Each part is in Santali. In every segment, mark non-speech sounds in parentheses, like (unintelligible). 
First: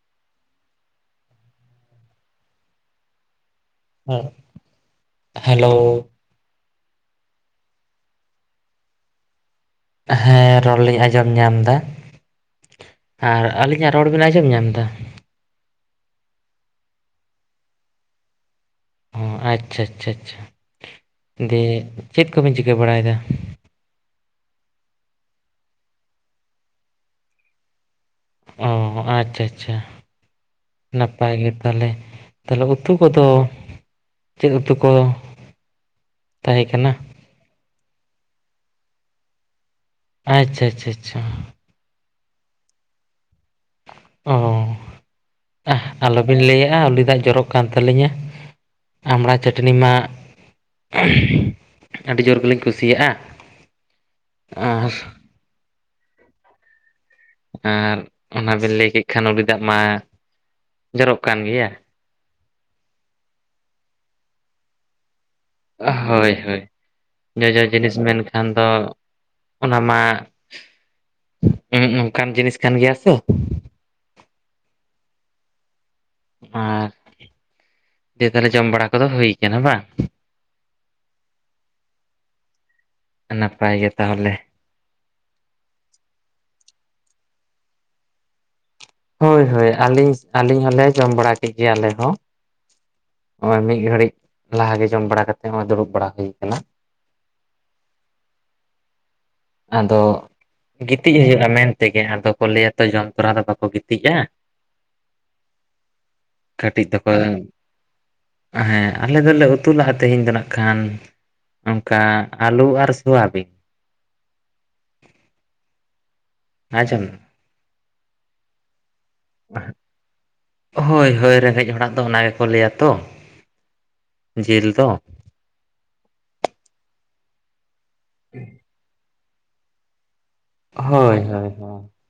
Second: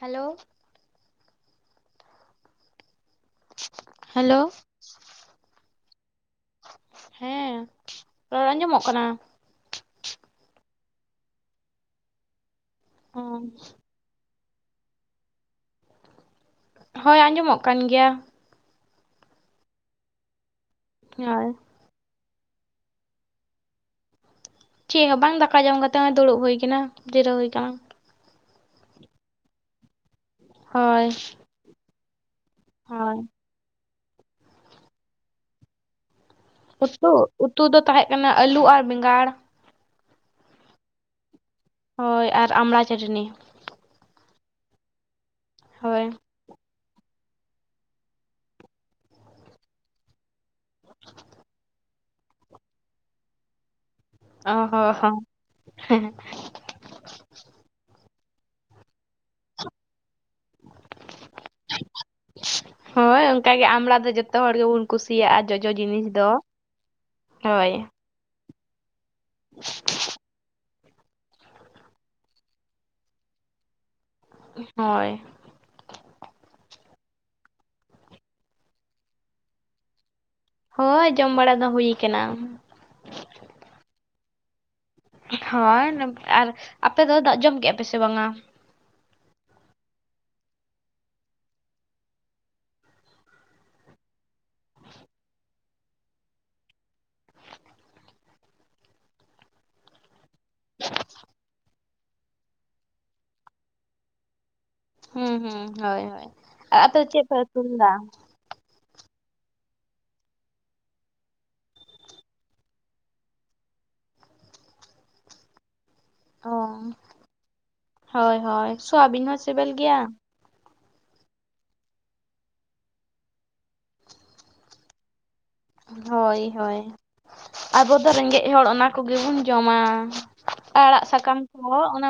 ᱦᱮᱞᱳ ᱦᱮᱸ ᱦᱮᱞᱳ ᱦᱮᱞᱳ ᱦᱮᱸ ᱨᱚᱲ ᱟᱸᱡᱚᱢᱚᱜ ᱠᱟᱱᱟ ᱦᱮᱸ ᱨᱚᱲ ᱞᱤᱧ ᱟᱸᱡᱚᱢ ᱧᱟᱢ ᱫᱟ ᱟᱨ ᱟᱹᱞᱤᱧᱟᱜ ᱨᱚᱲ ᱵᱤᱱ ᱟᱸᱡᱚᱢ ᱧᱟᱢ ᱫᱟ ᱦᱳᱭ ᱟᱸᱡᱚᱢᱚᱜ ᱠᱟᱱ ᱜᱮᱭᱟ ᱚ ᱟᱪᱪᱷᱟ ᱟᱪᱪᱷᱟ ᱟᱪᱷᱟ ᱦᱳᱭ ᱫᱤᱭᱮ ᱪᱮᱫ ᱠᱚᱵᱮᱱ ᱪᱤᱠᱟᱹ ᱵᱟᱲᱟᱭᱮᱫᱟ ᱪᱮᱫ ᱦᱚᱸ ᱵᱟᱝ ᱫᱟᱠᱟ ᱡᱚᱢ ᱠᱟᱛᱮ ᱫᱩᱲᱩᱵ ᱦᱩᱭ ᱠᱟᱱᱟ ᱡᱤᱨᱟᱹᱣ ᱦᱩᱭ ᱠᱟᱱᱟ ᱚ ᱟᱪᱪᱷᱟ ᱟᱪᱪᱷᱟ ᱦᱳᱭ ᱱᱟᱯᱟᱭ ᱜᱮ ᱛᱟᱦᱚᱞᱮ ᱛᱟᱦᱚᱞᱮ ᱩᱛᱩ ᱦᱳᱭ ᱠᱚᱫᱚ ᱪᱮᱫ ᱩᱛᱩ ᱠᱚ ᱛᱟᱦᱮᱸ ᱠᱟᱱᱟ ᱩᱛᱩ ᱩᱛᱩ ᱫᱚ ᱛᱟᱦᱮᱸ ᱠᱟᱱᱟ ᱟᱹᱞᱩ ᱟᱨ ᱵᱮᱸᱜᱟᱲ ᱟᱪᱪᱷᱟ ᱟᱪᱪᱷᱟ ᱟᱪᱪᱷᱟ ᱦᱳᱭ ᱟᱨ ᱟᱢᱲᱟ ᱪᱟᱹᱴᱱᱤ ᱚ ᱟᱦ ᱦᱳᱭ ᱟᱞᱚᱵᱤᱱ ᱞᱟᱹᱭᱟ ᱩᱞᱤ ᱫᱟᱜ ᱡᱚᱨᱚᱜ ᱠᱟᱱ ᱛᱟᱹᱞᱤᱧᱟ ᱟᱢᱲᱟ ᱪᱟᱹᱴᱱᱤ ᱢᱟ ᱟᱹᱰᱤ ᱡᱳᱨ ᱜᱮᱞᱤᱧ ᱠᱩᱥᱤᱭᱟᱜᱼᱟ ᱚ ᱦᱚ ᱟᱨ ᱦᱚᱸ ᱟᱨ ᱚᱱᱟ ᱵᱮᱱ ᱞᱟᱹᱭ ᱠᱮᱫ ᱠᱷᱟᱱ ᱩᱞᱤ ᱫᱟᱜ ᱢᱟ ᱡᱚᱨᱚᱜ ᱠᱟᱱ ᱜᱮᱭᱟ ᱦᱳᱭ ᱚᱱᱠᱟ ᱜᱮ ᱟᱢᱲᱟ ᱫᱚ ᱡᱚᱛᱚ ᱦᱚᱲ ᱜᱮ ᱵᱩᱱ ᱠᱩᱥᱤᱭᱟᱜᱼᱟ ᱡᱚᱡᱚ ᱡᱤᱱᱤᱥ ᱫᱚ ᱦᱳᱭ ᱦᱳᱭ ᱠᱷᱟᱱ ᱫᱚ ᱚᱱᱟ ᱢᱟ ᱩᱸ ᱚᱱᱠᱟᱱ ᱡᱤᱱᱤᱥ ᱠᱟᱱ ᱜᱮᱭᱟ ᱛᱚ ᱦᱳᱭ ᱟᱨ ᱫᱤᱭᱮ ᱛᱟᱦᱚᱞᱮ ᱡᱚᱢ ᱵᱟᱲᱟ ᱠᱚᱫᱚ ᱦᱩᱭᱩ ᱠᱟᱱᱟ ᱵᱟᱝ ᱦᱳᱭ ᱡᱚᱢ ᱵᱟᱲᱟ ᱫᱚ ᱦᱩᱭᱩ ᱠᱟᱱᱟ ᱱᱟᱯᱟᱭ ᱜᱮ ᱛᱟᱦᱚᱞᱮ ᱦᱳᱭ ᱟᱨ ᱟᱯᱮ ᱫᱚ ᱫᱟᱜ ᱡᱚᱢ ᱠᱮᱫᱼᱟ ᱯᱮ ᱥᱮ ᱵᱟᱝᱟ ᱦᱳᱭ ᱦᱳᱭ ᱟᱹᱞᱤᱧ ᱟᱹᱞᱤᱧ ᱦᱚᱞᱮ ᱡᱚᱢ ᱵᱟᱲᱟ ᱠᱮᱫ ᱜᱮᱭᱟ ᱟᱞᱮ ᱦᱚᱸ ᱱᱚᱜ ᱚᱭ ᱢᱤᱫ ᱜᱷᱟᱹᱲᱤᱡ ᱞᱟᱦᱟᱜᱮ ᱡᱚᱢ ᱵᱟᱲᱟ ᱠᱟᱛᱮᱜ ᱱᱚᱜ ᱚᱭ ᱫᱩᱲᱩᱵ ᱵᱟᱲᱟ ᱦᱩᱭ ᱟᱠᱟᱱᱟ ᱟᱫᱚ ᱜᱤᱛᱤᱡ ᱦᱩᱭᱩᱜᱼᱟ ᱢᱮᱱᱛᱮ ᱛᱮᱜᱮ ᱟᱫᱚ ᱠᱚ ᱞᱟᱹᱭᱟ ᱛᱚ ᱡᱚᱢ ᱛᱚᱨᱟ ᱫᱚ ᱵᱟᱠᱚ ᱜᱤᱛᱤᱡᱼᱟ ᱦᱩᱸ ᱦᱸᱩ ᱦᱳᱭ ᱦᱳᱭ ᱠᱟᱹᱴᱤᱡ ᱟᱫᱚ ᱫᱚᱠᱚ ᱪᱮᱫ ᱯᱮ ᱩᱛᱩ ᱞᱮᱫᱟ ᱦᱮᱸ ᱟᱞᱮ ᱫᱚᱞᱮ ᱩᱛᱩ ᱞᱟᱜᱼᱟ ᱛᱮᱦᱮᱧ ᱫᱚ ᱱᱟᱜ ᱠᱷᱟᱱ ᱚᱱᱠᱟ ᱟᱞᱩ ᱟᱨ ᱥᱚᱣᱟᱵᱤᱱ ᱚ ᱟᱸᱡᱚᱢ ᱦᱳᱭ ᱦᱳᱭ ᱥᱚᱣᱟᱵᱤᱱ ᱦᱚᱸ ᱥᱤᱵᱤᱞ ᱜᱮᱭᱟ ᱦᱳᱭ ᱦᱳᱭ ᱨᱮᱸᱜᱮᱡ ᱦᱚᱲᱟᱜ ᱫᱚ ᱚᱱᱟ ᱜᱮᱠᱚ ᱞᱟᱹᱭᱟ ᱛᱚ ᱡᱤᱞ ᱫᱚ ᱦᱳᱭ ᱦᱳᱭ ᱟᱵᱚ ᱫᱚ ᱨᱮᱸᱜᱮᱡ ᱦᱚᱲ ᱚᱱᱟ ᱠᱚᱜᱮ ᱵᱚᱱ ᱡᱚᱢᱟ ᱟᱲᱟᱜ ᱦᱳᱭ ᱥᱟᱠᱟᱢ ᱦᱳᱭ ᱠᱚᱦᱚ ᱦᱳᱭ ᱚᱱᱟ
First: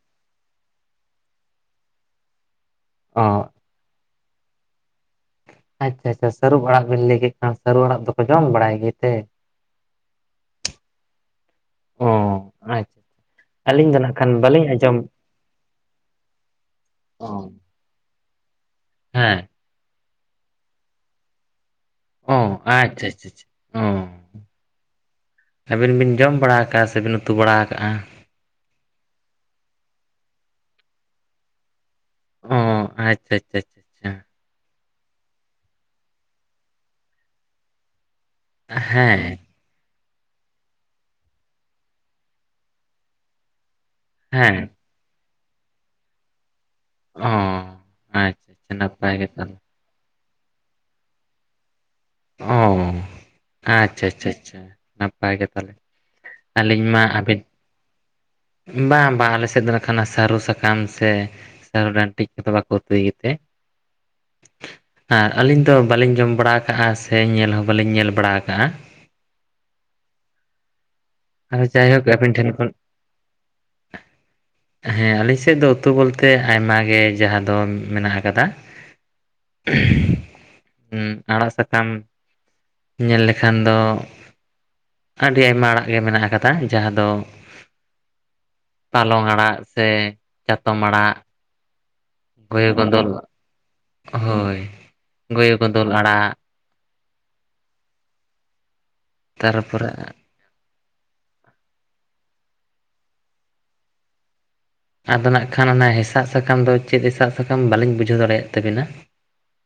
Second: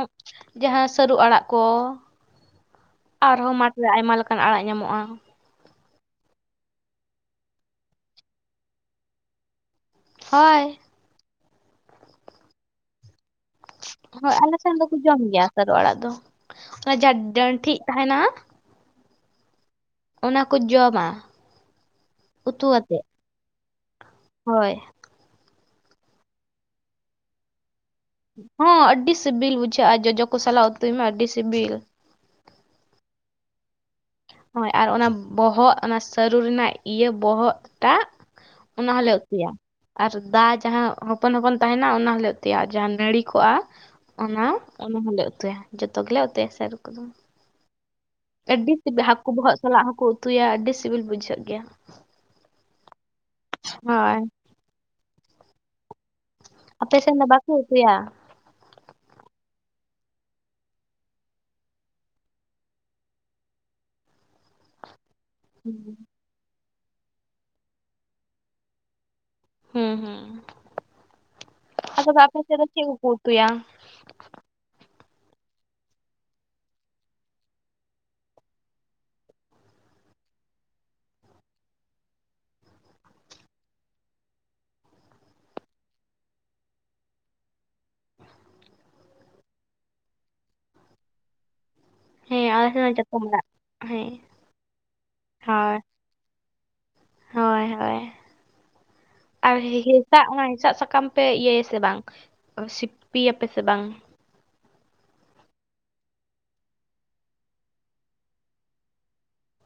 ᱡᱟᱦᱟᱸ ᱥᱟᱹᱨᱩ ᱟᱲᱟᱜ ᱠᱚ ᱚ ᱟᱨᱦᱚᱸ ᱢᱟᱴ ᱟᱭᱢᱟ ᱞᱮᱠᱟᱱ ᱟᱲᱟᱜ ᱧᱟᱢᱚᱜᱼᱟ ᱟᱪᱷᱟ ᱟᱪᱷᱟ ᱥᱟᱹᱨᱩ ᱟᱲᱟᱜ ᱵᱮᱱ ᱞᱟᱹᱭ ᱠᱮᱫ ᱠᱷᱟᱱ ᱥᱟᱹᱨᱩ ᱟᱲᱟᱜ ᱫᱚᱯᱮ ᱡᱚᱢ ᱵᱟᱲᱟᱭ ᱜᱮᱛᱮ ᱦᱳᱭ ᱚ (inaudible) ᱟᱹᱞᱤᱧ ᱫᱚ ᱱᱟᱜ ᱠᱷᱟᱱ ᱵᱟᱹᱞᱤᱧ ᱟᱸᱡᱚᱢ ᱥᱟᱨᱩ ᱚᱲᱟᱜ ᱫᱚ ᱚᱱᱟ ᱡᱟᱦᱟ ᱚ ᱰᱟᱹᱱ ᱴᱷᱤᱡ ᱛᱟᱦᱮᱱᱟ ᱦᱮᱸ ᱚᱱᱟ ᱠᱚ ᱡᱚᱢᱟ ᱚ ᱩᱛᱩ ᱟᱛᱮᱜ ᱟᱪᱷᱟ ᱟᱪᱷᱟ ᱟᱪᱷᱟ ᱚ ᱦᱳᱭ ᱟᱹᱵᱤᱱ ᱵᱤᱱ ᱡᱚᱢ ᱵᱟᱲᱟ ᱠᱟᱜᱼᱟ ᱥᱮᱵᱤᱱ ᱩᱛᱩ ᱵᱟᱲᱟ ᱠᱟᱜᱼᱟ ᱦᱚᱸ ᱟᱹᱰᱤ ᱥᱤᱵᱤᱞ ᱵᱩᱡᱷᱟᱹᱜᱼᱟ ᱡᱚᱡᱚ ᱠᱚ ᱥᱟᱞᱟᱜ ᱩᱛᱩᱭ ᱢᱮ ᱟᱹᱰᱤ ᱥᱤᱵᱤᱞ ᱚ ᱟᱪᱷᱟ ᱟᱪᱷᱟ ᱟᱪᱷᱟ ᱦᱳᱭ ᱟᱨ ᱚᱱᱟ ᱵᱚᱦᱚᱜ ᱚᱱᱟ ᱥᱟᱹᱨᱩ ᱨᱮᱱᱟᱜ ᱤᱭᱟᱹ ᱵᱚᱦᱚᱜ ᱴᱟᱜ ᱚᱱᱟ ᱦᱚᱸᱞᱮ ᱦᱮᱸ ᱩᱛᱩᱭᱟ᱾ ᱟᱨ ᱫᱟ ᱡᱟᱦᱟᱸ ᱦᱚᱯᱚᱱ ᱦᱚᱯᱚᱱ ᱛᱟᱦᱮᱱᱟ ᱚᱱᱟ ᱦᱚᱞᱮ ᱩᱛᱩᱭᱟ᱾ ᱡᱟᱦᱟᱸ ᱱᱟᱹᱲᱤ ᱠᱚᱜᱼᱟ ᱚᱱᱟ ᱦᱮᱸ ᱚᱱᱟ ᱦᱚᱸᱞᱮ ᱩᱛᱩᱭᱟ ᱡᱚᱛᱚ ᱜᱮᱞᱮ ᱩᱛᱩᱭᱟ ᱥᱟᱹᱨᱩ ᱠᱚᱫᱚ᱾ ᱦᱚᱸ ᱟᱹᱰᱤ (unintelligible) ᱦᱟᱠᱩ ᱵᱚᱦᱚᱜ ᱥᱟᱞᱟᱜ ᱦᱚᱸᱠᱚ ᱩᱛᱩᱭᱟ ᱟᱹᱰᱤ ᱥᱤᱵᱤᱞ ᱵᱩᱡᱷᱟᱹᱜ ᱜᱮᱭᱟ᱾ ᱚᱻ ᱟᱪᱪᱷᱟ ᱦᱳᱭ ᱟᱪᱪᱷᱟ ᱟᱪᱪᱷᱟ ᱱᱟᱯᱟᱭ ᱜᱮ ᱛᱟᱦᱚᱞᱮ᱾ ᱟᱞᱤᱧ ᱟᱯᱮ ᱢᱟ ᱥᱮᱱ ᱫᱚ ᱟᱵᱤᱱ ᱵᱟᱠᱚ ᱩᱛᱩᱭᱟ ᱵᱟᱝ ᱵᱟᱝ ᱟᱞᱮ ᱥᱮᱫ ᱫᱚ ᱱᱟᱠᱷᱟᱱ ᱟᱜ ᱥᱟᱹᱨᱩ ᱥᱟᱠᱟᱢ ᱥᱮ ᱥᱟᱹᱨᱩ ᱰᱟᱱᱴᱤᱡ ᱠᱚᱫᱚ ᱵᱟᱠᱚ ᱩᱛᱩᱭ ᱜᱮᱛᱮ ᱟᱨ ᱟᱹᱞᱤᱧ ᱫᱚ ᱦᱩᱸ ᱵᱟᱹᱞᱤᱧ ᱡᱚᱢ ᱵᱟᱲᱟ ᱠᱟᱜᱼᱟ ᱥᱮ ᱧᱮᱞ ᱦᱚᱸ ᱵᱟᱹᱞᱤᱧ ᱧᱮᱞ ᱵᱟᱲᱟ ᱠᱟᱜᱼᱟ᱾ ᱦᱩᱸ ᱦᱩᱸ᱾ ᱡᱟᱭᱦᱳᱠ ᱟᱫᱚ ᱟᱹᱵᱤᱱ ᱟᱯᱮ ᱴᱷᱮᱱ ᱥᱮᱫ ᱫᱚ ᱠᱷᱚᱱ ᱪᱮᱫ ᱠᱚᱠᱚ ᱩᱛᱩᱭᱟ? ᱦᱮᱸ ᱟᱞᱤᱧ ᱥᱮᱫ ᱫᱚ ᱩᱛᱩ ᱵᱚᱞᱛᱮ ᱟᱭᱢᱟ ᱜᱮ ᱡᱟᱦᱟᱸ ᱫᱚ ᱢᱮᱱᱟᱜ ᱟᱠᱟᱫᱟ ᱦᱩᱸ ᱟᱲᱟᱜ ᱥᱟ (unintelligible) ᱧᱮᱞ ᱞᱮᱠᱷᱟᱱ ᱫᱚ ᱟᱹᱰᱤ ᱟᱭᱢᱟ ᱟᱲᱟᱜ ᱜᱮ ᱢᱮᱱᱟᱜ ᱟᱠᱟᱫᱟ, ᱡᱟᱦᱟᱸ ᱫᱚ ᱦᱟᱞᱚᱝ ᱟᱲᱟᱜ ᱥᱮ ᱪᱟᱛᱚᱢ ᱟᱲᱟᱜ᱾ ᱦᱮᱸ ᱟᱞᱮ ᱜᱳᱭᱚ ᱥᱮᱫ ᱫᱚ ᱜᱚᱱᱫᱚᱞ ᱪᱟᱛᱚᱢ ᱟᱲᱟᱜ ᱦᱮᱸ ᱦᱳᱭ ᱜᱳᱭᱚ ᱦᱳᱭ ᱜᱚᱱᱫᱚᱞ ᱟᱲᱟᱜ, ᱦᱳᱭ ᱦᱳᱭ ᱟᱨ ᱦᱤᱭᱟ ᱛᱟᱨᱯᱚᱨᱮ ᱴᱟᱜ ᱦᱚᱸ ᱦᱮᱸᱥᱟᱜ ᱥᱟᱠᱟᱢ ᱯᱮ ᱤᱭᱟᱹ ᱭᱟ ᱥᱮ ᱵᱟᱝ ᱥᱤᱯᱤᱭᱟ ᱯᱮ ᱥᱮ ᱵᱟᱝ? ᱟᱫᱚ ᱱᱟᱜ ᱠᱷᱟᱱ ᱚᱱᱟ ᱦᱮᱸᱥᱟᱜ ᱥᱟᱠᱟᱢ ᱫᱚ ᱪᱮᱫ ᱦᱮᱸᱥᱟᱜ ᱥᱟᱠᱟᱢ ᱵᱟᱞᱤᱧ ᱵᱩᱡᱷᱟᱹᱣ ᱫᱟᱲᱮᱭᱟᱜ ᱛᱟᱵᱤᱱᱟ?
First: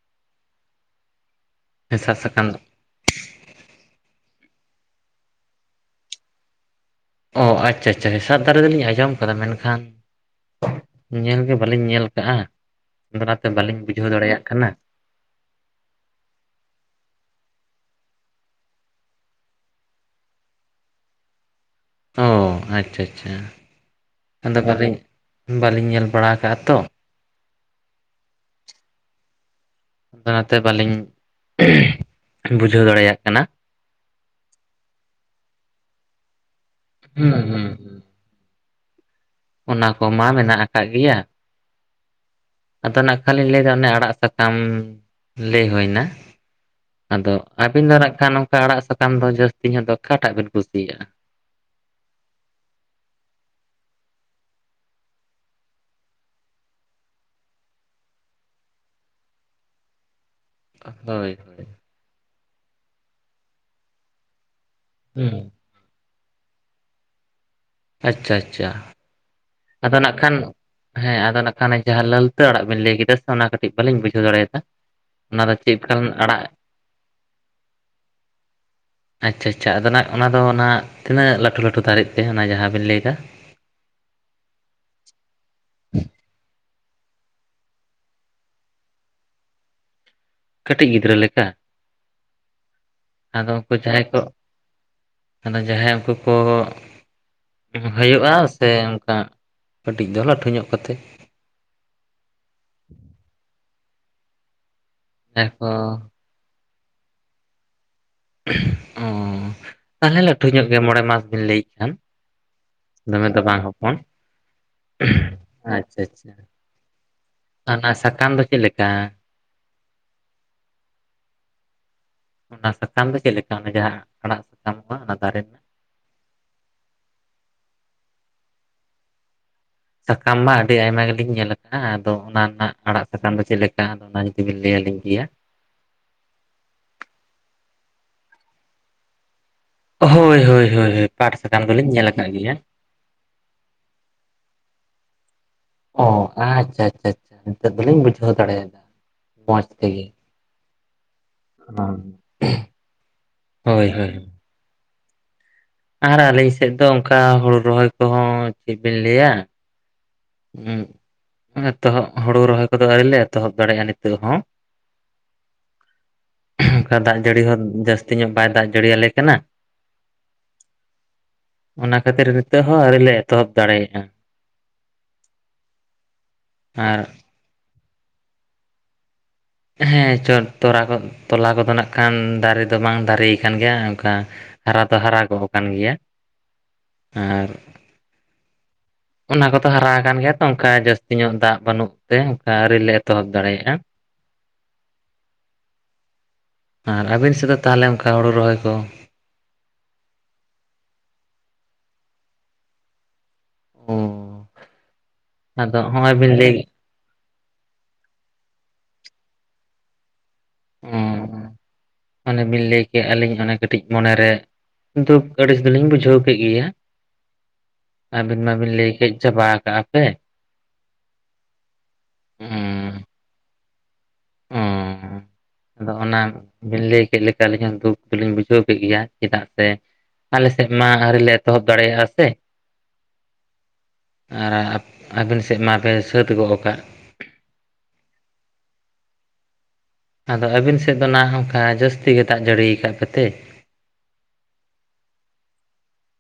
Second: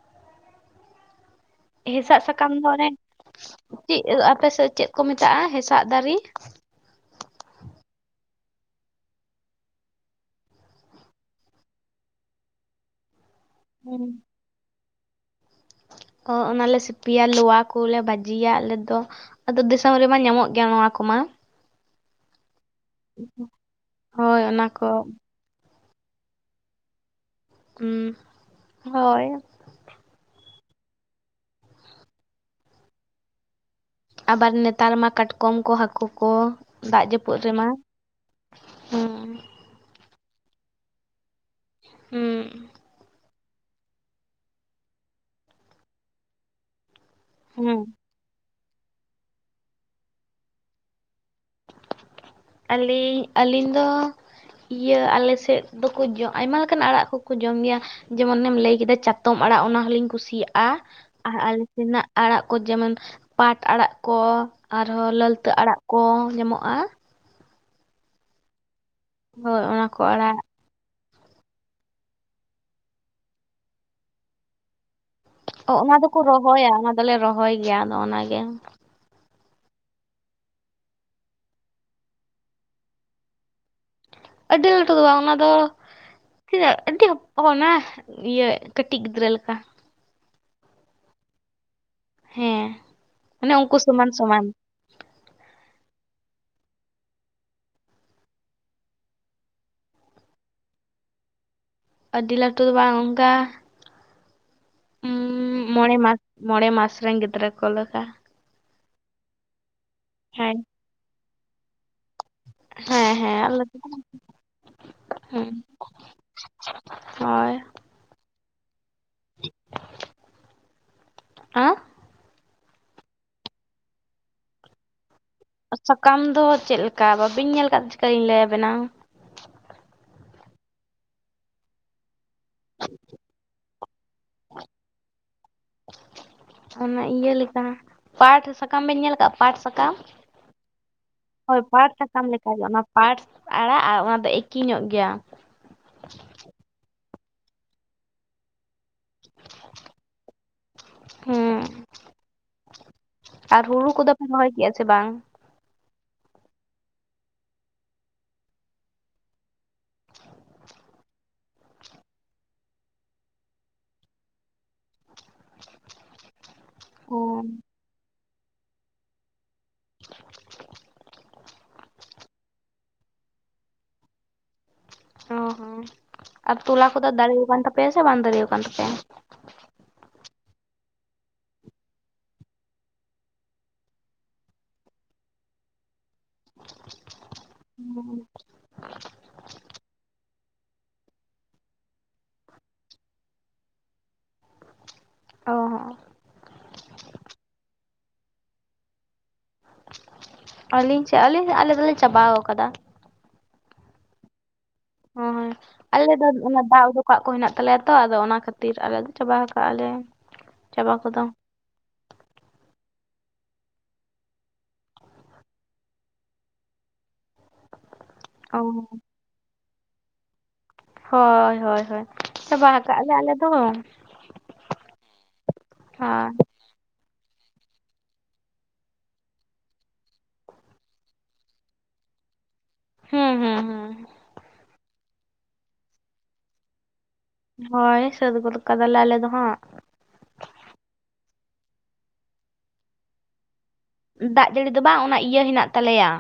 (inaudible) ᱦᱮᱸᱥᱟᱜ ᱥᱟᱠᱟᱢ ᱫᱚ ᱚᱱᱮ ᱪᱮᱜ ᱟᱯᱮ ᱥᱮᱜ ᱪᱮᱜ ᱠᱚ ᱢᱮᱛᱟᱜᱼᱟ ᱦᱮᱸᱥᱟᱜ ᱫᱟᱨᱤ ᱚ ᱟᱪᱷᱟ ᱟᱪᱷᱟ ᱦᱮᱸᱥᱟᱜ ᱫᱟᱨᱮ ᱫᱚᱞᱤᱧ ᱟᱸᱡᱚᱢ ᱠᱟᱫᱟ ᱢᱮᱱ ᱠᱷᱟᱱ ᱧᱮᱞᱜᱮ ᱵᱟᱹᱞᱤᱧ ᱧᱮᱞ ᱠᱟᱜᱼᱟ ᱫᱚ ᱚᱱᱟ ᱛᱮ ᱵᱟᱞᱤᱧ ᱵᱩᱡᱷᱟᱹᱣ ᱫᱟᱲᱮᱭᱟᱜ ᱠᱟᱱᱟ᱾ ᱚ ᱚᱱᱟ ᱞᱮ ᱥᱤᱯᱤᱭᱟ, ᱞᱚᱣᱟ ᱠᱚ ᱞᱮ ᱵᱷᱟᱹᱡᱤᱭᱟ ᱟᱞᱮ ᱫᱚ᱾ ᱟᱫᱚ ᱫᱤᱥᱚᱢ ᱨᱮᱢᱟ ᱧᱟᱢᱚᱜ ᱜᱮᱭᱟ ᱱᱚᱣᱟ ᱠᱚᱢᱟ᱾ ᱚ ᱟᱪᱪᱷᱟ ᱟᱪᱪᱷᱟ ᱦᱳᱭ ᱟᱫᱚ ᱚᱱᱟ ᱠᱚ ᱵᱟᱞᱤᱧ ᱵᱟᱞᱤᱧ ᱧᱮᱞ ᱵᱟᱲᱟ ᱠᱟᱜᱼᱟ ᱛᱚ᱾ ᱦᱳᱭ ᱚᱱᱟᱛᱮ ᱵᱟᱞᱤᱧ (inaudible) ᱵᱩᱡᱷᱟᱹᱣ ᱫᱟᱲᱮᱭᱟᱜ ᱠᱟᱱᱟ᱾ ᱟᱵᱟᱨ ᱱᱮᱛᱟᱨ ᱢᱟ ᱠᱟᱴᱠᱚᱢ ᱠᱚ ᱦᱟᱠᱩ ᱠᱚ ᱫᱟᱜ ᱦᱩᱸ ᱡᱟᱹᱯᱩᱫ ᱦᱩᱸ ᱨᱮᱢᱟ᱾ ᱦᱩᱸ ᱦᱩᱸ ᱚᱱᱟ ᱠᱚᱢᱟ ᱢᱮᱱᱟᱜ ᱟᱠᱟᱜ ᱜᱮᱭᱟ, ᱦᱩᱸ ᱟᱫᱚ ᱱᱟ ᱠᱷᱟᱱ ᱞᱤᱧ ᱞᱟᱹᱭᱮᱫᱟ ᱚᱱᱮ ᱟᱲᱟᱜ ᱥᱟᱠᱟᱢ ᱞᱟᱹᱭ ᱦᱩᱭᱱᱟ ᱟᱫᱚ ᱦᱩᱸ ᱟᱹᱵᱤᱱ (unintelligible) ᱠᱷᱟᱱ ᱱᱚᱝᱠᱟ ᱟᱲᱟᱜ ᱥᱟᱠᱟᱢ ᱫᱚ ᱡᱟᱹᱥᱛᱤ ᱧᱚᱜ ᱫᱚ ᱚᱠᱟᱴᱟᱜ ᱵᱤᱱ ᱠᱩᱥᱤᱭᱟᱜᱼᱟ? ᱟᱹᱞᱤᱧ, ᱟᱹᱞᱤᱧ ᱫᱚ ᱤᱭᱟᱹ ᱟᱞᱮ ᱥᱮᱫ ᱫᱚᱠᱚ ᱡᱚᱢ ᱟᱭᱢᱟ ᱞᱮᱠᱟᱱ ᱟᱲᱟᱜ ᱠᱚᱠᱚ ᱡᱚᱢ ᱜᱮᱭᱟ᱾ ᱡᱮᱢᱚᱱ ᱮᱢ ᱞᱟᱹᱭ ᱠᱮᱫᱟ ᱪᱟᱛᱚᱢ ᱟᱲᱟᱜ ᱚᱱᱟ ᱦᱚᱞᱤᱧ ᱠᱩᱥᱤᱭᱟᱜ- ᱟ, ᱟᱨ ᱦᱳᱭ ᱟᱞᱮ ᱦᱳᱭ ᱥᱮᱱᱟᱜ ᱟᱲᱟᱜ ᱠᱚ ᱡᱮᱢᱚᱱ ᱯᱟᱴ ᱟᱲᱟᱜ ᱠᱚ ᱟᱨᱦᱚᱸ ᱦᱩᱸ ᱞᱟᱹᱞᱛᱟᱹ ᱟᱲᱟᱜ ᱠᱚ ᱧᱟᱢᱚᱜᱼᱟ᱾ ᱟᱪᱪᱷᱟ ᱟᱪᱪᱷᱟ, ᱦᱳᱭ ᱚᱱᱟ ᱟᱫᱚ ᱠᱚ ᱟᱲᱟᱜ ᱱᱟᱠᱷᱟᱱ ᱦᱮᱸ ᱟᱫᱚ ᱱᱟᱠᱷᱟᱱ ᱡᱟᱦᱟᱸ ᱞᱟᱹᱞᱛᱟᱹ ᱟᱲᱟᱜ ᱵᱤᱱ ᱞᱟᱹᱭ ᱠᱮᱫᱟ ᱥᱮ ᱚᱱᱟ ᱠᱟᱹᱴᱤᱡ ᱵᱟᱞᱤᱧ ᱵᱩᱡᱷᱟᱹᱣ ᱫᱟᱲᱮᱭᱟᱫᱟ ᱾ ᱚ ᱚᱱᱟ ᱫᱚᱠᱚ ᱨᱚᱦᱚᱭᱟ, ᱚᱱᱟ ᱫᱚᱞᱮ ᱨᱚᱦᱚᱭ ᱜᱮᱭᱟ ᱟᱫᱚ ᱚᱱᱟ ᱜᱮ᱾ ᱟᱪᱪᱷᱟ ᱟᱪᱪᱷᱟ ᱟᱫᱚ ᱱᱟᱜ ᱚᱱᱟ ᱫᱚ ᱱᱟᱜ ᱛᱤᱱᱟᱹᱜ ᱞᱟᱹᱴᱷᱩ ᱞᱟᱹᱴᱷᱩ ᱫᱟᱨᱮᱜ ᱛᱮ ᱚᱱᱟ ᱡᱟᱦᱟᱸ ᱵᱤᱱ ᱞᱟᱹᱭ ᱫᱟ᱾ ᱟᱹᱰᱤ ᱞᱟᱹᱴᱩᱜ-ᱟ ᱚᱱᱟ ᱫᱚ ᱪᱮᱫᱟᱜ ᱟᱹᱰᱤ ᱦᱚᱯ ᱚᱱᱟ, ᱤᱭᱟᱹ ᱠᱟᱹᱴᱤᱡ ᱜᱤᱫᱽᱨᱟᱹ ᱞᱮᱠᱟ᱾ ᱠᱟᱹᱴᱤᱡ ᱜᱤᱫᱽᱨᱟᱹ ᱞᱮᱠᱟ ᱦᱮᱸ ᱟᱫᱚ ᱚᱱᱮ ᱩᱱᱠᱩ ᱡᱟᱦᱟᱸᱭ ᱥᱚᱢᱟᱱ ᱠᱚ ᱥᱚᱢᱟᱱ ᱟᱫᱚ ᱡᱟᱦᱟᱸᱭ ᱩᱱᱠᱩ ᱠᱚ ᱦᱳᱭᱳᱜᱼᱟ ᱥᱮ ᱚᱱᱠᱟ ᱠᱟᱹᱴᱤᱡ ᱫᱚ ᱞᱟᱹᱴᱷᱩ ᱧᱚᱜ ᱠᱟᱛᱮ᱾ ᱟᱹᱰᱤ ᱞᱟᱹᱴᱩ ᱫᱚ ᱵᱟᱝ ᱚᱱᱠᱟ ᱡᱟᱦᱟᱸᱭ ᱠᱚ ᱢᱚᱬᱮ ᱢᱟᱥ ᱢᱚᱬᱮ ᱢᱟᱥ ᱨᱮᱱ ᱜᱤᱫᱽᱨᱟᱹ ᱠᱚ ᱞᱮᱠᱟ᱾ (unintelligible) ᱛᱟᱦᱚᱞᱮ ᱞᱟᱹᱴᱷᱩ ᱦᱮᱸ ᱧᱚᱜ ᱜᱮ ᱢᱚᱬᱮ ᱢᱟᱥ ᱵᱤᱱ ᱞᱟᱹᱭᱮᱫ ᱠᱷᱟᱱ ᱦᱮᱸ ᱫᱚᱢᱮ ᱫᱚ ᱦᱮᱸ ᱵᱟᱝ ᱦᱚᱯᱚᱱ (unintelligible) ᱦᱩᱸ ᱟᱪᱪᱷᱟ ᱟᱪᱪᱷᱟ ᱦᱳᱭ ᱚᱱᱟ ᱥᱟᱠᱟᱢ ᱫᱚ ᱪᱮᱫ ᱞᱮᱠᱟ? ᱟ ᱚᱱᱟ ᱥᱟᱠᱟᱢ ᱫᱚ ᱪᱮᱫ ᱞᱮᱠᱟ ᱚᱱᱟ ᱡᱟᱦᱟᱸ ᱟᱲᱟᱜ ᱥᱟᱠᱟᱢᱚᱜᱼᱟ ᱚᱱᱟ ᱫᱟᱨᱮ ᱥᱟᱠᱟᱢ ᱫᱚ ᱪᱮᱫ ᱞᱮᱠᱟ ᱵᱟᱹᱵᱤᱱ ᱧᱮᱞ ᱠᱟᱫ ᱪᱤᱠᱟᱹᱧ ᱞᱟᱹᱭᱟ ᱵᱤᱱᱟ ᱥᱟᱠᱟᱢ ᱢᱟ ᱟᱹᱰᱤ ᱟᱭᱢᱟ ᱜᱮᱞᱤᱧ ᱧᱮᱞ ᱠᱟᱜᱼᱟ ᱟᱫᱚ ᱚᱱᱟ ᱟᱸᱜ ᱟᱲᱟᱜ ᱥᱟᱠᱟᱢ ᱫᱚ ᱪᱮᱫ ᱞᱮᱠᱟ ᱟᱫᱚ ᱚᱱᱟ ᱡᱩᱫᱤ ᱵᱤᱱ ᱞᱟᱹᱭᱟᱹᱞᱤᱧ ᱜᱤᱭᱟ ᱚᱱᱟ ᱤᱭᱟᱹ ᱞᱮᱠᱟ ᱯᱟᱴ ᱥᱟᱠᱟᱢ ᱵᱮᱱ ᱧᱮᱞ ᱠᱟᱜ? ᱯᱟᱴ ᱥᱟᱠᱟᱢ ᱦᱳᱭ ᱦᱳᱭ ᱦᱳᱭ ᱦᱳᱭ ᱯᱟᱴ ᱦᱳᱭ ᱥᱟᱠᱟᱢ ᱫᱚᱞᱤᱧ ᱯᱟᱴ ᱧᱮᱞ ᱥᱟᱠᱟᱢ ᱟᱠᱟᱫ ᱞᱮᱠᱟ ᱜᱮᱭᱟ᱾ ᱜᱮ ᱚᱱᱟ ᱾ ᱯᱟᱴ ᱟᱲᱟᱜ ᱟᱨ ᱚᱱᱟ ᱫᱚ ᱮᱠᱤ ᱧᱚᱜ ᱜᱮᱭᱟ ᱾ ᱚ ᱟᱪᱪᱷᱟ ᱟᱪᱪᱷᱟ ᱟᱪᱷᱟ ᱱᱤᱛᱚᱜ ᱫᱚᱞᱤᱧ ᱵᱩᱡᱷᱟᱹᱣ ᱫᱟᱲᱮᱭᱟᱫᱟ ᱢᱚᱸᱡᱽ ᱛᱮᱜᱮ ᱾ ᱦᱮᱸ ᱟᱨ ᱦᱩᱲᱩ ᱦᱳᱭ ᱠᱚᱫᱚ ᱯᱮ ᱦᱳᱭ ᱨᱚᱦᱚᱭ ᱠᱮᱜᱼᱟ ᱥᱮ ᱵᱟᱝ ᱟᱨ ᱟᱹᱞᱤᱧ ᱥᱮᱫ ᱫᱚ ᱚᱱᱠᱟ ᱦᱩᱲᱩ ᱨᱚᱦᱚᱭ ᱠᱚᱦᱚᱸ ᱪᱮᱫ ᱵᱤᱱ ᱞᱟᱹᱭᱟ ᱦᱩᱸ ᱮᱛᱚᱦᱚᱵ ᱦᱩᱲᱩ ᱨᱚᱦᱚᱭ ᱠᱚᱫᱚ ᱟᱹᱣᱨᱤ ᱞᱮ ᱮᱛᱚᱦᱚᱵ ᱫᱟᱲᱮᱭᱟᱜᱼᱟ ᱱᱤᱛᱚᱜ ᱦᱚᱸ ᱾ (inaudible) ᱚᱱᱠᱟ ᱚ ᱫᱟᱜ ᱡᱟᱹᱲᱤ ᱦᱚᱸ ᱡᱟᱹᱥᱛᱤ ᱧᱚᱜ ᱵᱟᱭ ᱫᱟᱜ ᱡᱟᱹᱲᱤᱭᱟ ᱞᱮ ᱠᱟᱱᱟ ᱾ (inaudible) ᱚᱱᱟ ᱠᱷᱟᱹᱛᱤᱨ ᱱᱤᱛᱚᱜ ᱦᱚᱸ ᱟᱹᱣᱨᱤ ᱞᱮ ᱮᱛᱚᱦᱚᱵ ᱫᱟᱲᱮᱭᱟᱜᱼᱟ ᱾ ᱚ ᱦᱚ ᱟᱨ ᱛᱚᱞᱟ ᱠᱚᱫᱚ ᱫᱟᱨᱮ ᱠᱟᱱ ᱛᱟᱯᱮᱭᱟ ᱥᱮ ᱵᱟᱝ ᱫᱟᱨᱮ ᱠᱟᱱ ᱛᱟᱯᱮᱭᱟ? ᱦᱮᱸ ᱪᱚ ᱛᱚᱞᱟ ᱠᱚ ᱛᱚᱞᱟ ᱠᱚᱫᱚ ᱱᱟᱜ ᱠᱷᱟᱱ ᱫᱟᱨᱮ ᱫᱚ ᱵᱟᱝ ᱫᱟᱨᱮ ᱠᱟᱱ ᱜᱮᱭᱟ ᱚᱱᱠᱟ ᱦᱟᱨᱟ ᱫᱚ ᱦᱟᱨᱟ ᱜᱚᱜ ᱠᱟᱱ ᱜᱮᱭᱟ ᱟᱨ (inaudible) ᱚᱱᱟ ᱠᱚᱛᱚ ᱦᱟᱨᱟ ᱠᱟᱱ ᱜᱮᱭᱟ ᱛᱚ ᱚᱱᱠᱟ ᱡᱟᱹᱥᱛᱤ ᱧᱚᱜ ᱫᱟᱜ ᱵᱟᱹᱱᱩᱜ ᱛᱮ ᱚᱱᱠᱟ ᱟᱹᱣᱨᱤ ᱞᱮ ᱮᱛᱚᱦᱚᱵ ᱫᱟᱲᱮᱭᱟᱜᱼᱟ ᱾ ᱚ ᱦᱚᱸ ᱟᱨ ᱟᱹᱵᱤᱱ ᱥᱮᱫ ᱫᱚ ᱛᱟᱦᱚᱞᱮ ᱚᱱᱠᱟ ᱦᱩᱲᱩ ᱨᱚᱦᱚᱭ ᱠᱚ? ᱟᱹᱞᱤᱧ ᱪᱮᱫ ᱟᱹᱞᱤᱧ ᱟᱞᱮ ᱫᱚᱞᱮ ᱪᱟᱵᱟᱣ ᱠᱟᱫᱟ ᱾ ᱚᱻ ᱦᱚᱭ ᱟᱞᱮ ᱫᱚ ᱚᱱᱟ ᱫᱟᱜ ᱠᱚᱣᱟᱜ ᱠᱚ ᱦᱮᱱᱟᱜ ᱛᱟᱞᱮᱭᱟ ᱛᱚ ᱟᱫᱚ ᱚᱱᱟ ᱠᱷᱟᱹᱛᱤᱨ ᱟᱞᱮ ᱫᱚ ᱪᱟᱵᱟ ᱠᱟᱜᱼᱟᱞᱮ ᱚ ᱪᱟᱵᱟ ᱠᱚᱫᱚ ᱚᱱᱮ ᱵᱤᱱ ᱞᱟᱹᱭ ᱠᱮᱫ ᱟᱹᱞᱤᱧ ᱚᱱᱮ ᱠᱟᱹᱴᱤᱡ ᱢᱚᱱᱮ ᱨᱮ ᱾ ᱠᱤᱱᱛᱩ ᱟᱹᱲᱤᱥ ᱜᱮᱞᱤᱧ ᱵᱩᱡᱷᱟᱹᱣ ᱠᱮᱜ ᱜᱮᱭᱟ ᱾ ᱟᱹᱵᱤᱱ ᱚ ᱢᱟᱵᱤᱱ ᱞᱟᱹᱭ ᱠᱮᱫ ᱪᱟᱵᱟ ᱠᱟᱜᱼᱟ ᱯᱮ ᱾ ᱦᱳᱭ ᱦᱳᱭ ᱦᱳᱭ ᱪᱟᱵᱟ ᱠᱟᱜᱼᱟ ᱞᱮ ᱟᱞᱮ ᱫᱚ ᱾ ᱚ ᱟᱫᱚ ᱚᱱᱟᱼᱼ ᱵᱤᱱ ᱞᱟᱹᱭ ᱠᱮᱫ ᱞᱮᱠᱟ ᱟᱹᱞᱤᱧ ᱦᱚᱸ ᱫᱩᱠ ᱫᱚᱞᱤᱧ ᱵᱩᱡᱷᱟᱹᱣ ᱠᱮᱫ ᱜᱮᱭᱟ ᱪᱮᱫᱟᱜ ᱥᱮᱼᱼ ᱟᱞᱮ ᱥᱮᱫ ᱢᱟ ᱟᱹᱣᱨᱤ ᱞᱮ ᱮᱛᱚᱦᱚᱵ ᱫᱟᱲᱮᱭᱟᱜᱼᱟ ᱥᱮ ᱾ ᱦᱮᱸ ᱦᱮᱸ ᱾ ᱟᱨ ᱟᱵᱤᱱ ᱥᱮᱫ ᱢᱟᱯᱮ ᱥᱟᱹᱛ ᱜᱚᱫ ᱠᱟᱜ ᱾ ᱦᱳᱭ ᱥᱟᱹᱛ ᱜᱚᱫ ᱠᱟᱫᱟᱞᱮ ᱟᱞᱮ ᱫᱚ ᱦᱟᱸᱜ ᱾ ᱟᱫᱚ ᱟᱹᱵᱤᱱ ᱥᱮᱫ ᱫᱚ ᱱᱟᱦᱟᱜ ᱚᱱᱠᱟ ᱡᱟᱹᱥᱛᱤ ᱜᱮ ᱫᱟᱜ ᱡᱟᱹᱲᱤᱭᱟᱠᱟᱫ ᱯᱮᱛᱮ? ᱫᱟᱜ ᱡᱟᱹᱲᱤ ᱫᱚ ᱵᱟᱝ ᱚᱱᱟ ᱤᱭᱟᱹ ᱦᱮᱱᱟᱜ ᱛᱟᱞᱮᱭᱟᱼᱼ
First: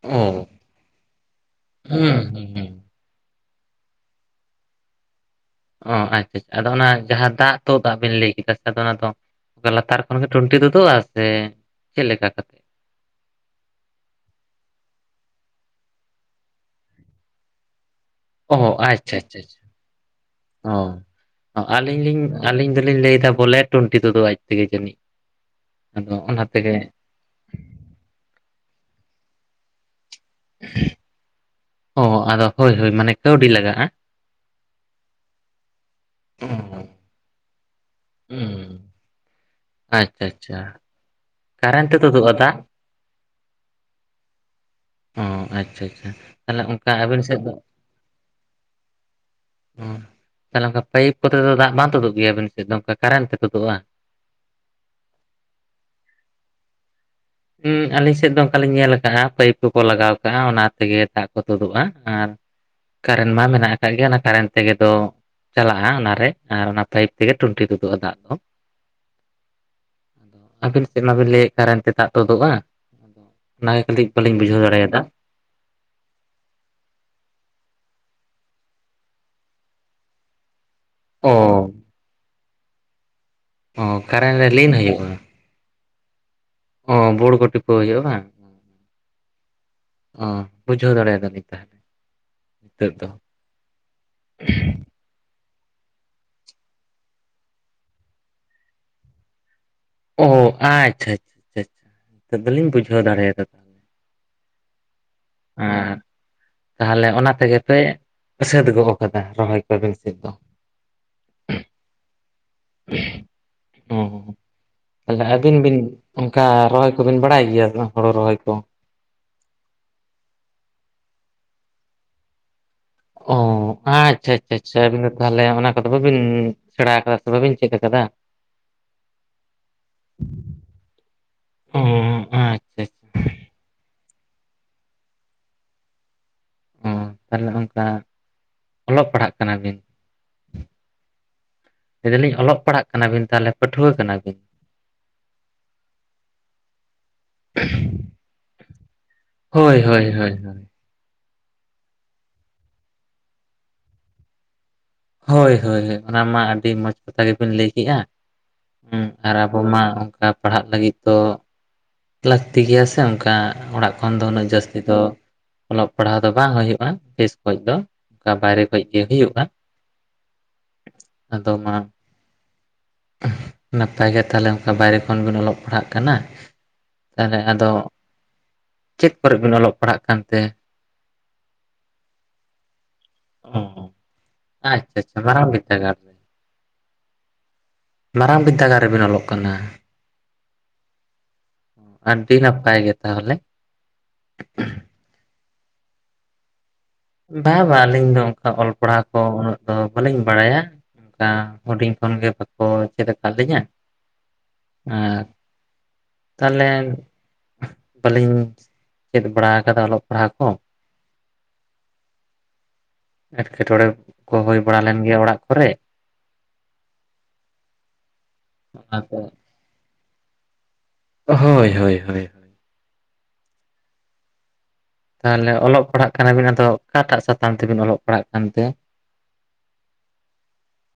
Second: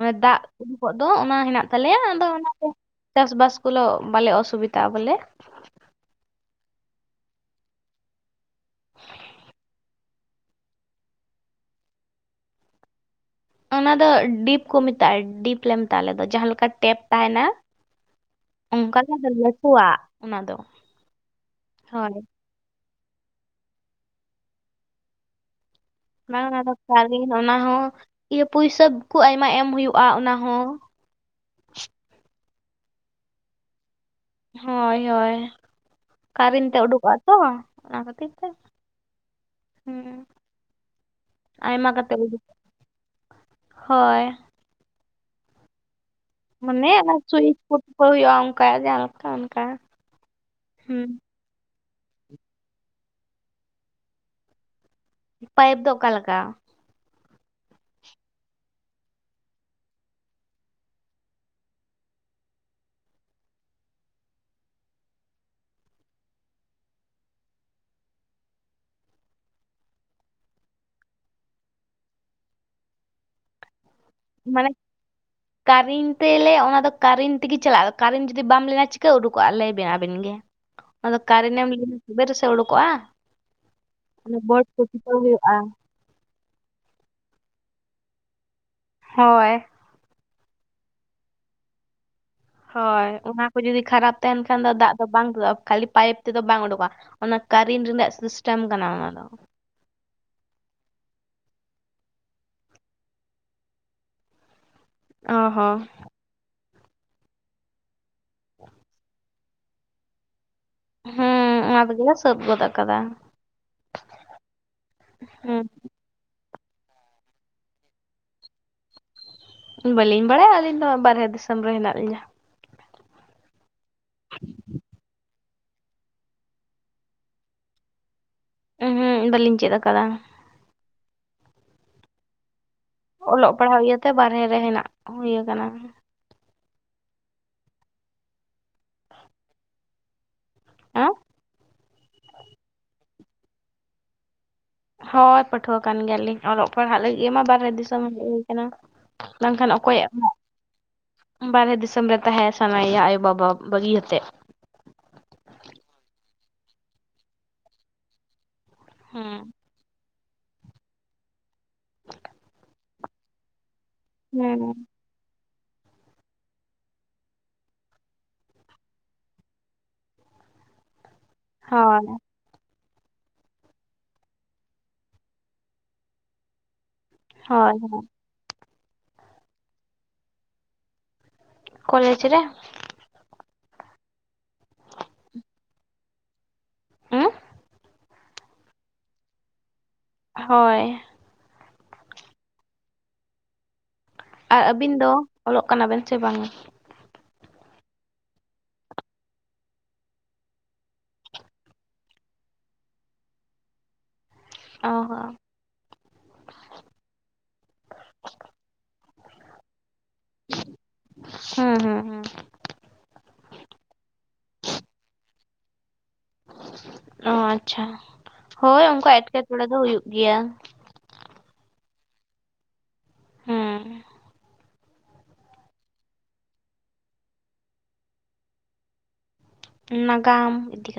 ᱚᱱᱮ ᱫᱟᱜ ᱚ ᱩᱰᱩᱠᱚᱜ ᱫᱚ ᱚᱱᱟ ᱦᱮᱱᱟᱜ ᱛᱟᱞᱮᱭᱟ ᱦᱩᱸ ᱟᱫᱚ ᱦᱩᱸ ᱚᱱᱟ ᱫᱚ ᱦᱩᱸ ᱪᱟᱥᱵᱟᱥ ᱠᱚᱞᱚ ᱵᱟᱞᱮ ᱚᱥᱩᱵᱤᱫᱟᱜᱼᱟ ᱵᱚᱞᱮ ᱾ ᱚ ᱟᱪᱪᱷᱟ ᱟᱪᱪᱷᱟ ᱟᱫᱚ ᱚᱱᱟ ᱡᱟᱦᱟᱸ ᱫᱟᱜ ᱛᱚ ᱫᱟᱜ ᱵᱮᱱ ᱞᱟᱹᱭ ᱠᱮᱫᱟ ᱥᱮ ᱟᱫᱚ ᱚᱱᱟ ᱫᱚ ᱞᱟᱛᱟᱨᱼᱼ ᱚᱱᱮ ᱴᱩᱱᱴᱤ ᱛᱩᱫᱩᱜ ᱟ ᱥᱮ ᱪᱮᱫ ᱞᱮᱠᱟ ᱠᱟᱛᱮ? ᱚᱱᱟ ᱫᱚ ᱰᱤᱯ ᱠᱚ ᱢᱮᱛᱟᱜᱼᱟ ᱰᱤᱯ ᱞᱮ ᱢᱮᱛᱟᱜᱼᱟ ᱟᱞᱮ ᱫᱚ ᱡᱟᱦᱟᱸ ᱞᱮᱠᱟ ᱴᱮᱯ ᱛᱟᱦᱮᱱᱟ ᱾ ᱚ ᱚᱱᱠᱟ ᱟᱪᱪᱷᱟ ᱟᱪᱪᱷᱟ ᱟᱪᱪᱷᱟ ᱚᱱᱟ ᱫᱚ ᱦᱳᱭ ᱾ ᱟᱞᱤᱧ ᱫᱚᱞᱤᱧ ᱞᱟᱹᱭᱮᱫᱟ ᱵᱚᱞᱮ ᱴᱩᱱᱴᱤ ᱛᱮᱫᱚ ᱟᱡ ᱛᱮᱜᱮ ᱡᱟᱹᱱᱤᱡ ᱾ ᱚᱱᱟ ᱦᱚᱸ ᱤᱭᱟᱹ ᱯᱩᱭᱥᱟᱹ ᱠᱚ ᱟᱭᱢᱟ ᱮᱢ ᱦᱩᱭᱩᱜᱼᱟ ᱚᱱᱟ ᱦᱚᱸ ᱾ ᱚ ᱟᱫᱚ ᱦᱳᱭ ᱦᱳᱭ ᱢᱟᱱᱮ ᱠᱟᱹᱣᱰᱤ ᱞᱟᱜᱟᱜᱼᱟ ᱾ ᱦᱳᱭ ᱦᱳᱭ ᱚ ᱠᱟᱨᱮᱱ ᱛᱮ ᱩᱰᱩᱠᱚᱜᱼᱟ ᱛᱚ ᱚᱱᱟ ᱠᱷᱟᱹᱛᱤᱨ ᱛᱮ ᱾ ᱦᱩᱸ ᱟᱪᱪᱷᱟ ᱟᱪᱪᱷᱟ ᱾ ᱟᱭᱢᱟ ᱠᱟ ᱠᱟᱛᱮ ᱦᱳᱭ ᱾ ᱚᱸ ᱟᱪᱪᱷᱟ ᱟᱪᱪᱷᱟ ᱾ ᱢᱟᱱᱮ ᱚᱱᱟ ᱥᱩᱭᱤᱪ ᱠᱚ ᱦᱩᱭᱩᱜᱼᱟ ᱚᱱᱠᱟ ᱡᱟᱦᱟᱸ ᱞᱮᱠᱟ ᱚᱱᱠᱟ ᱦᱩ ᱾ ᱛᱮᱫᱚ ᱫᱟᱜ ᱵᱟᱝ ᱛᱩᱫᱩᱜ ᱜᱮᱭᱟ ᱟᱵᱤᱱ ᱥᱮᱫ ᱫᱚ ᱚᱱᱠᱟ ᱠᱟᱨᱮᱱ ᱛᱮ ᱛᱩᱫᱩᱜᱼᱟ? ᱯᱟᱭᱤᱯ ᱫᱚ ᱚᱠᱟᱞᱮᱠᱟ? ᱦᱩ ᱟᱹᱞᱤᱧ ᱥᱮᱫ ᱫᱚ ᱚᱱᱠᱟᱞᱤᱧ ᱧᱮᱞ ᱠᱟᱜᱼᱟ ᱯᱟᱹᱭᱤᱯ ᱠᱚᱠᱚ ᱞᱟᱜᱟᱣ ᱠᱟᱜᱼᱟ, ᱚᱱᱟ ᱛᱮᱜᱮ ᱫᱟᱜ ᱠᱚ ᱛᱳᱫᱳᱜᱼᱟ ᱟᱨᱼᱼ ᱠᱟᱨᱮᱱ ᱢᱟ ᱢᱮᱱᱟᱜ ᱟᱠᱟᱜ ᱜᱮ ᱚᱱᱟ ᱠᱟᱨᱮᱱᱴ ᱛᱮᱜᱮ ᱛᱚ ᱪᱟᱞᱟᱜᱼᱟ ᱚᱱᱟᱨᱮ ᱟᱨ ᱚᱱᱟ ᱯᱟᱭᱤᱯ ᱛᱮᱜᱮ ᱴᱩᱱᱴᱤ ᱛᱩᱫᱩᱜᱼᱟ ᱫᱟᱜ ᱫᱚ ᱾ (inaudible) ᱟᱵᱤᱱ ᱥᱮᱫ ᱢᱟᱵᱤᱱ ᱞᱟᱹᱭᱮᱫ ᱠᱟᱨᱮᱱ ᱛᱮ ᱫᱟᱜ ᱛᱩᱫᱩᱜᱼᱟ, ᱟᱫᱚ ᱚᱱᱟᱜᱮ ᱠᱟᱹᱴᱤᱡ ᱵᱟᱹᱞᱤᱧ ᱵᱩᱡᱷᱟᱹᱣ ᱫᱟᱲᱮᱭᱟᱫᱟ? ᱠᱟᱨᱮᱱ ᱛᱮ ᱞᱮ ᱚᱱᱟᱫᱚ ᱠᱟᱨᱮᱱ ᱛᱮᱜᱮ ᱪᱟᱞᱟᱜᱼᱟ, ᱠᱟᱨᱮᱱ ᱡᱩᱫᱤ ᱵᱟᱢ ᱞᱟᱜᱟᱣ ᱪᱤᱠᱟᱹ ᱩᱰᱩᱠᱚᱜᱼᱟ ᱞᱟᱹᱭᱵᱮᱱ ᱟᱵᱤᱱ ᱜᱮ? ᱟᱫᱚ ᱚ ᱠᱟᱨᱮᱱ ᱮᱢ ᱜᱩᱡᱷᱟᱹᱣ ᱛᱚᱵᱮ ᱨᱮᱥᱮ ᱩᱰᱩᱠᱚᱜᱼᱟ ᱚ ᱚᱱᱟ ᱠᱟᱨᱮᱱ ᱨᱮ ᱵᱳᱰ ᱞᱤᱱ ᱠᱚ ᱴᱤᱯᱟᱹᱣ ᱦᱩᱭᱩᱜᱼᱟ ᱾ ᱚᱻ ᱚ ᱵᱳᱲ ᱠᱚ ᱴᱤᱯᱟᱹᱣ ᱦᱩᱭᱩᱜᱼᱟ ᱵᱟᱝ? ᱦᱳᱭ ᱾ ᱚᱻ ᱵᱩᱡᱷᱟᱹᱣ ᱫᱟᱲᱮᱭᱟᱫᱞᱤᱧ ᱛᱟᱦᱚᱞᱮ ᱾ ᱦᱳᱭ ᱚᱱᱟ ᱠᱚ ᱡᱩᱫᱤ ᱠᱷᱟᱨᱟᱯ ᱛᱟᱦᱮᱱ ᱠᱷᱟᱱ ᱫᱚ ᱫᱟᱜ ᱫᱚ ᱵᱟᱝ ᱳᱰᱳᱠᱚᱜᱼᱟ ᱠᱷᱟᱹᱞᱤ ᱯᱟᱭᱤᱯ ᱛᱮᱫᱚ ᱵᱟᱝ ᱳᱰᱳᱠᱚᱜᱼᱟ ᱾ ᱚᱱᱟ ᱠᱟᱨᱮᱱ ᱨᱮᱱᱟᱜ ᱥᱤᱥᱴᱮᱢ ᱠᱟᱱᱟ ᱚᱱᱟ ᱫᱚ ᱾ ᱚ ᱟᱪᱪᱷᱟᱻᱟᱪᱪᱷᱟᱻᱟᱪᱪᱷᱟ ᱟᱫᱚᱞᱤᱧ ᱵᱩᱡᱷᱟᱹᱣ ᱫᱟᱲᱮᱭᱟᱫᱟ ᱛᱟᱦᱚᱞᱮ ᱾ ᱚ ᱦᱚᱸ ᱦᱮᱸ ᱛᱟᱦᱞᱮ ᱚᱱᱟ ᱛᱮᱜᱮ ᱯᱮ ᱥᱟᱹᱛ ᱜᱚᱜ ᱠᱟᱫᱟ ᱨᱚᱦᱚᱭ ᱠᱚ ᱟᱵᱤᱱ ᱥᱮᱜ ᱫᱚ? ᱦᱮᱸ ᱚᱱᱟ ᱛᱮᱜᱮᱞᱮ ᱥᱟᱹᱛ ᱜᱚᱫ ᱠᱟᱫᱟ ᱾ ᱚ ᱛᱟᱦᱚᱞᱮ ᱟᱹᱵᱤᱱ ᱵᱤᱱ ᱚᱱᱠᱟ ᱨᱚᱦᱚᱭ ᱠᱚᱵᱤᱱ ᱵᱟᱲᱟᱭ ᱜᱮᱭᱟ ᱦᱳᱲᱩ ᱨᱚᱦᱚᱭ ᱠᱚ? ᱵᱟᱹᱞᱤᱧ ᱵᱟᱲᱟᱭᱟ ᱟᱹᱞᱤᱧ ᱫᱚ ᱵᱟᱨᱦᱮ ᱫᱤᱥᱚᱢ ᱨᱮ ᱦᱮᱱᱟᱜ ᱞᱤᱧᱟᱹ ᱾ ᱚ ᱟᱪᱪᱷᱟᱻᱟᱪᱪᱷᱟᱻᱟᱪᱪᱷᱟ ᱟᱵᱤᱱ ᱫᱚ ᱛᱟᱦᱚᱞᱮ ᱚᱱᱟ ᱠᱚᱫᱚ ᱵᱤᱱ ᱥᱮᱬᱟ ᱠᱟᱫᱟ ᱥᱮ ᱵᱟᱹᱵᱤᱱ ᱪᱮᱫ ᱠᱟᱫᱟ? ᱩᱦᱩᱸ ᱵᱟᱹᱞᱤᱧ ᱪᱮᱫ ᱠᱟᱫᱟ ᱾ ᱚ ᱟᱪᱪᱷᱟ ᱾ ᱚᱞᱚᱜ ᱯᱟᱲᱦᱟᱣ ᱤᱭᱟᱹᱛᱮ ᱵᱟᱨᱦᱮ ᱨᱮ ᱦᱮᱱᱟᱜ ᱦᱩᱭ ᱟᱠᱟᱱᱟ ᱾ ᱚ ᱛᱟᱦᱞᱮ ᱚᱱᱠᱟ ᱚᱞᱚᱜ ᱯᱟᱲᱦᱟᱜ ᱠᱟᱱᱟ ᱵᱤᱱ? (unintelligible) ᱞᱟᱹᱭᱮᱫᱟᱞᱤᱧ ᱚᱞᱚᱜ ᱯᱟᱲᱦᱟᱜ ᱠᱟᱱᱟ ᱵᱤᱱ ᱛᱟᱦᱚᱞᱮ ᱯᱟᱹᱴᱷᱩᱣᱟᱹ ᱠᱟᱱᱟᱵᱤᱱ? ᱦᱳᱭ ᱯᱟᱹᱴᱷᱩᱣᱟᱹ ᱠᱟᱱ ᱜᱮᱭᱟᱞᱤᱧ ᱚᱞᱚᱜ ᱯᱟᱲᱦᱟᱜ ᱞᱟᱹᱜᱤᱫ ᱢᱟ ᱵᱟᱨᱦᱮ ᱫᱤᱥᱚᱢ ᱦᱮᱡ ᱦᱩᱭ ᱠᱟᱱᱟ᱾ ᱵᱟᱝᱠᱷᱟᱱ ᱦᱳᱭ ᱦᱳᱭ ᱚᱠᱚᱭᱟᱜ ᱦᱳᱭ ᱦᱳᱭ ᱵᱟᱨᱦᱮ ᱫᱤᱥᱚᱢ ᱨᱮ ᱛᱟᱦᱮᱸ ᱥᱟᱱᱟᱭᱮᱭᱟ ᱟᱭᱳᱵᱟᱵᱟ ᱵᱟᱹᱜᱤ ᱭᱟᱛᱮᱜ᱾ ᱦᱳᱭ ᱦᱳᱭ ᱚᱱᱟ ᱢᱟ ᱟᱹᱰᱤ ᱢᱚᱡᱽ ᱠᱟᱛᱷᱟ ᱜᱮᱵᱤᱱ ᱞᱟᱹᱭ ᱠᱮᱜᱼᱟ᱾ ᱦᱩᱸ ᱟᱨ ᱦᱮᱸ ᱟᱵᱚ ᱢᱟ ᱚᱱᱠᱟ ᱯᱟᱲᱦᱟᱜ ᱞᱟᱹᱜᱤᱫ ᱫᱚ ᱞᱟᱹᱠᱛᱤ ᱜᱮᱭᱟ ᱥᱮ ᱚᱱᱠᱟ ᱚᱲᱟᱜ ᱠᱷᱚᱱ ᱫᱚ ᱩᱱᱟᱹᱜ ᱦᱮᱸ ᱡᱟᱹᱥᱛᱤ ᱫᱚ ᱚᱞᱚᱜ ᱯᱟᱲᱦᱟᱣ ᱫᱚ ᱵᱟᱝ ᱦᱩᱭᱩᱜᱼᱟ, ᱵᱮᱥ ᱠᱷᱚᱡ ᱫᱚ ᱚᱱᱠᱟ ᱵᱟᱭᱨᱮ ᱠᱷᱚᱡ ᱜᱮ ᱦᱩᱭᱩᱜᱼᱟ᱾ (inaudible) ᱟᱫᱚ ᱢᱟ ᱦᱳᱭ ᱱᱟᱯᱟᱭ ᱜᱮ ᱛᱟᱦᱚᱞᱮ ᱚᱱᱠᱟ ᱵᱟᱭᱨᱮ ᱠᱷᱚᱱ ᱵᱤᱱ ᱚᱞᱚᱜ ᱯᱟᱲᱦᱟᱜ ᱠᱟᱱᱟ᱾ ᱛᱟᱦᱚᱞᱮ ᱟᱫᱚ ᱦᱳᱭ ᱪᱮᱫ ᱠᱚᱨᱮ ᱵᱤᱱ ᱚᱞᱚᱜ ᱯᱟᱲᱦᱟᱜ ᱠᱟᱱᱛᱮ? ᱠᱚᱞᱮᱡᱽ ᱨᱮ ᱚ ᱟᱪᱪᱷᱟ ᱟᱪᱪᱷᱟ ᱢᱟᱨᱟᱝ ᱢᱤᱫᱟᱹᱜᱟᱲ ᱦᱩᱸ ᱢᱟᱨᱟᱝ ᱵᱤᱫᱽᱫᱟᱹᱜᱟᱲ ᱨᱮᱵᱤᱱ ᱚᱞᱚᱜ ᱠᱟᱱᱟ? ᱦᱳᱭ᱾ ᱟᱹᱰᱤ ᱱᱟᱯᱟᱭ ᱜᱮ ᱛᱟᱦᱚᱞᱮ᱾ ᱟᱨ ᱟᱹᱵᱤᱱ ᱫᱚ ᱚᱞᱚᱜ ᱠᱟᱱᱟ ᱵᱮᱱ ᱥᱮ ᱵᱟᱝᱟ ᱵᱟᱝ ᱵᱟᱝ ᱟᱹᱞᱤᱧ ᱫᱚ ᱚᱱᱠᱟ ᱚᱞ ᱯᱟᱲᱦᱟᱣ ᱠᱚ ᱩᱱᱟᱹᱜ ᱫᱚ ᱵᱟᱹᱞᱤᱧ ᱵᱟᱲᱟᱭᱟ (unintelligible) ᱦᱩᱰᱤᱧ ᱠᱷᱚᱱ ᱜᱮ ᱵᱟᱠᱚ ᱪᱮᱫ ᱟᱠᱟᱫ ᱞᱤᱧᱟᱹ ᱚ ᱟᱨ ᱦᱚᱸ ᱛᱟᱦᱞᱮ ᱵᱟᱹᱞᱤᱧ ᱪᱮᱫ ᱵᱟᱲᱟᱣ ᱟᱠᱟᱫᱟ ᱚᱞᱚᱜ ᱯᱟᱲᱦᱟᱜ ᱠᱚ ᱦᱮᱸ ᱦᱮᱸ ᱮᱴᱠᱮᱴᱚᱬᱮ ᱠᱚ ᱦᱩᱭ ᱵᱟᱲᱟ ᱞᱮᱱ ᱜᱮᱭᱟ ᱚᱲᱟᱜ ᱠᱚᱨᱮ ᱚ ᱟᱪᱪᱷᱟ ᱦᱳᱭ ᱚᱱᱠᱟ ᱚᱱᱟᱛᱮ ᱮᱴᱠᱮᱴᱚᱬᱮ ᱫᱚ ᱦᱩᱭᱩᱜ ᱜᱮᱭᱟ ᱦᱳᱭ ᱦᱳᱭ ᱦᱳᱭ ᱦᱩᱼᱼ ᱛᱟᱦᱚᱞᱮ ᱚᱞᱚᱜ ᱯᱟᱲᱦᱟᱜ ᱠᱟᱱᱟᱵᱤᱱ ᱟᱫᱚ ᱚᱠᱟᱴᱟᱜ ᱥᱟᱛᱟᱢ ᱛᱮᱵᱤᱱ ᱚᱞᱚᱜ ᱯᱟᱲᱦᱟᱜ ᱠᱟᱱ ᱛᱮ ᱱᱟᱜᱟᱢ ᱤᱫᱤ ᱠᱟᱛᱮ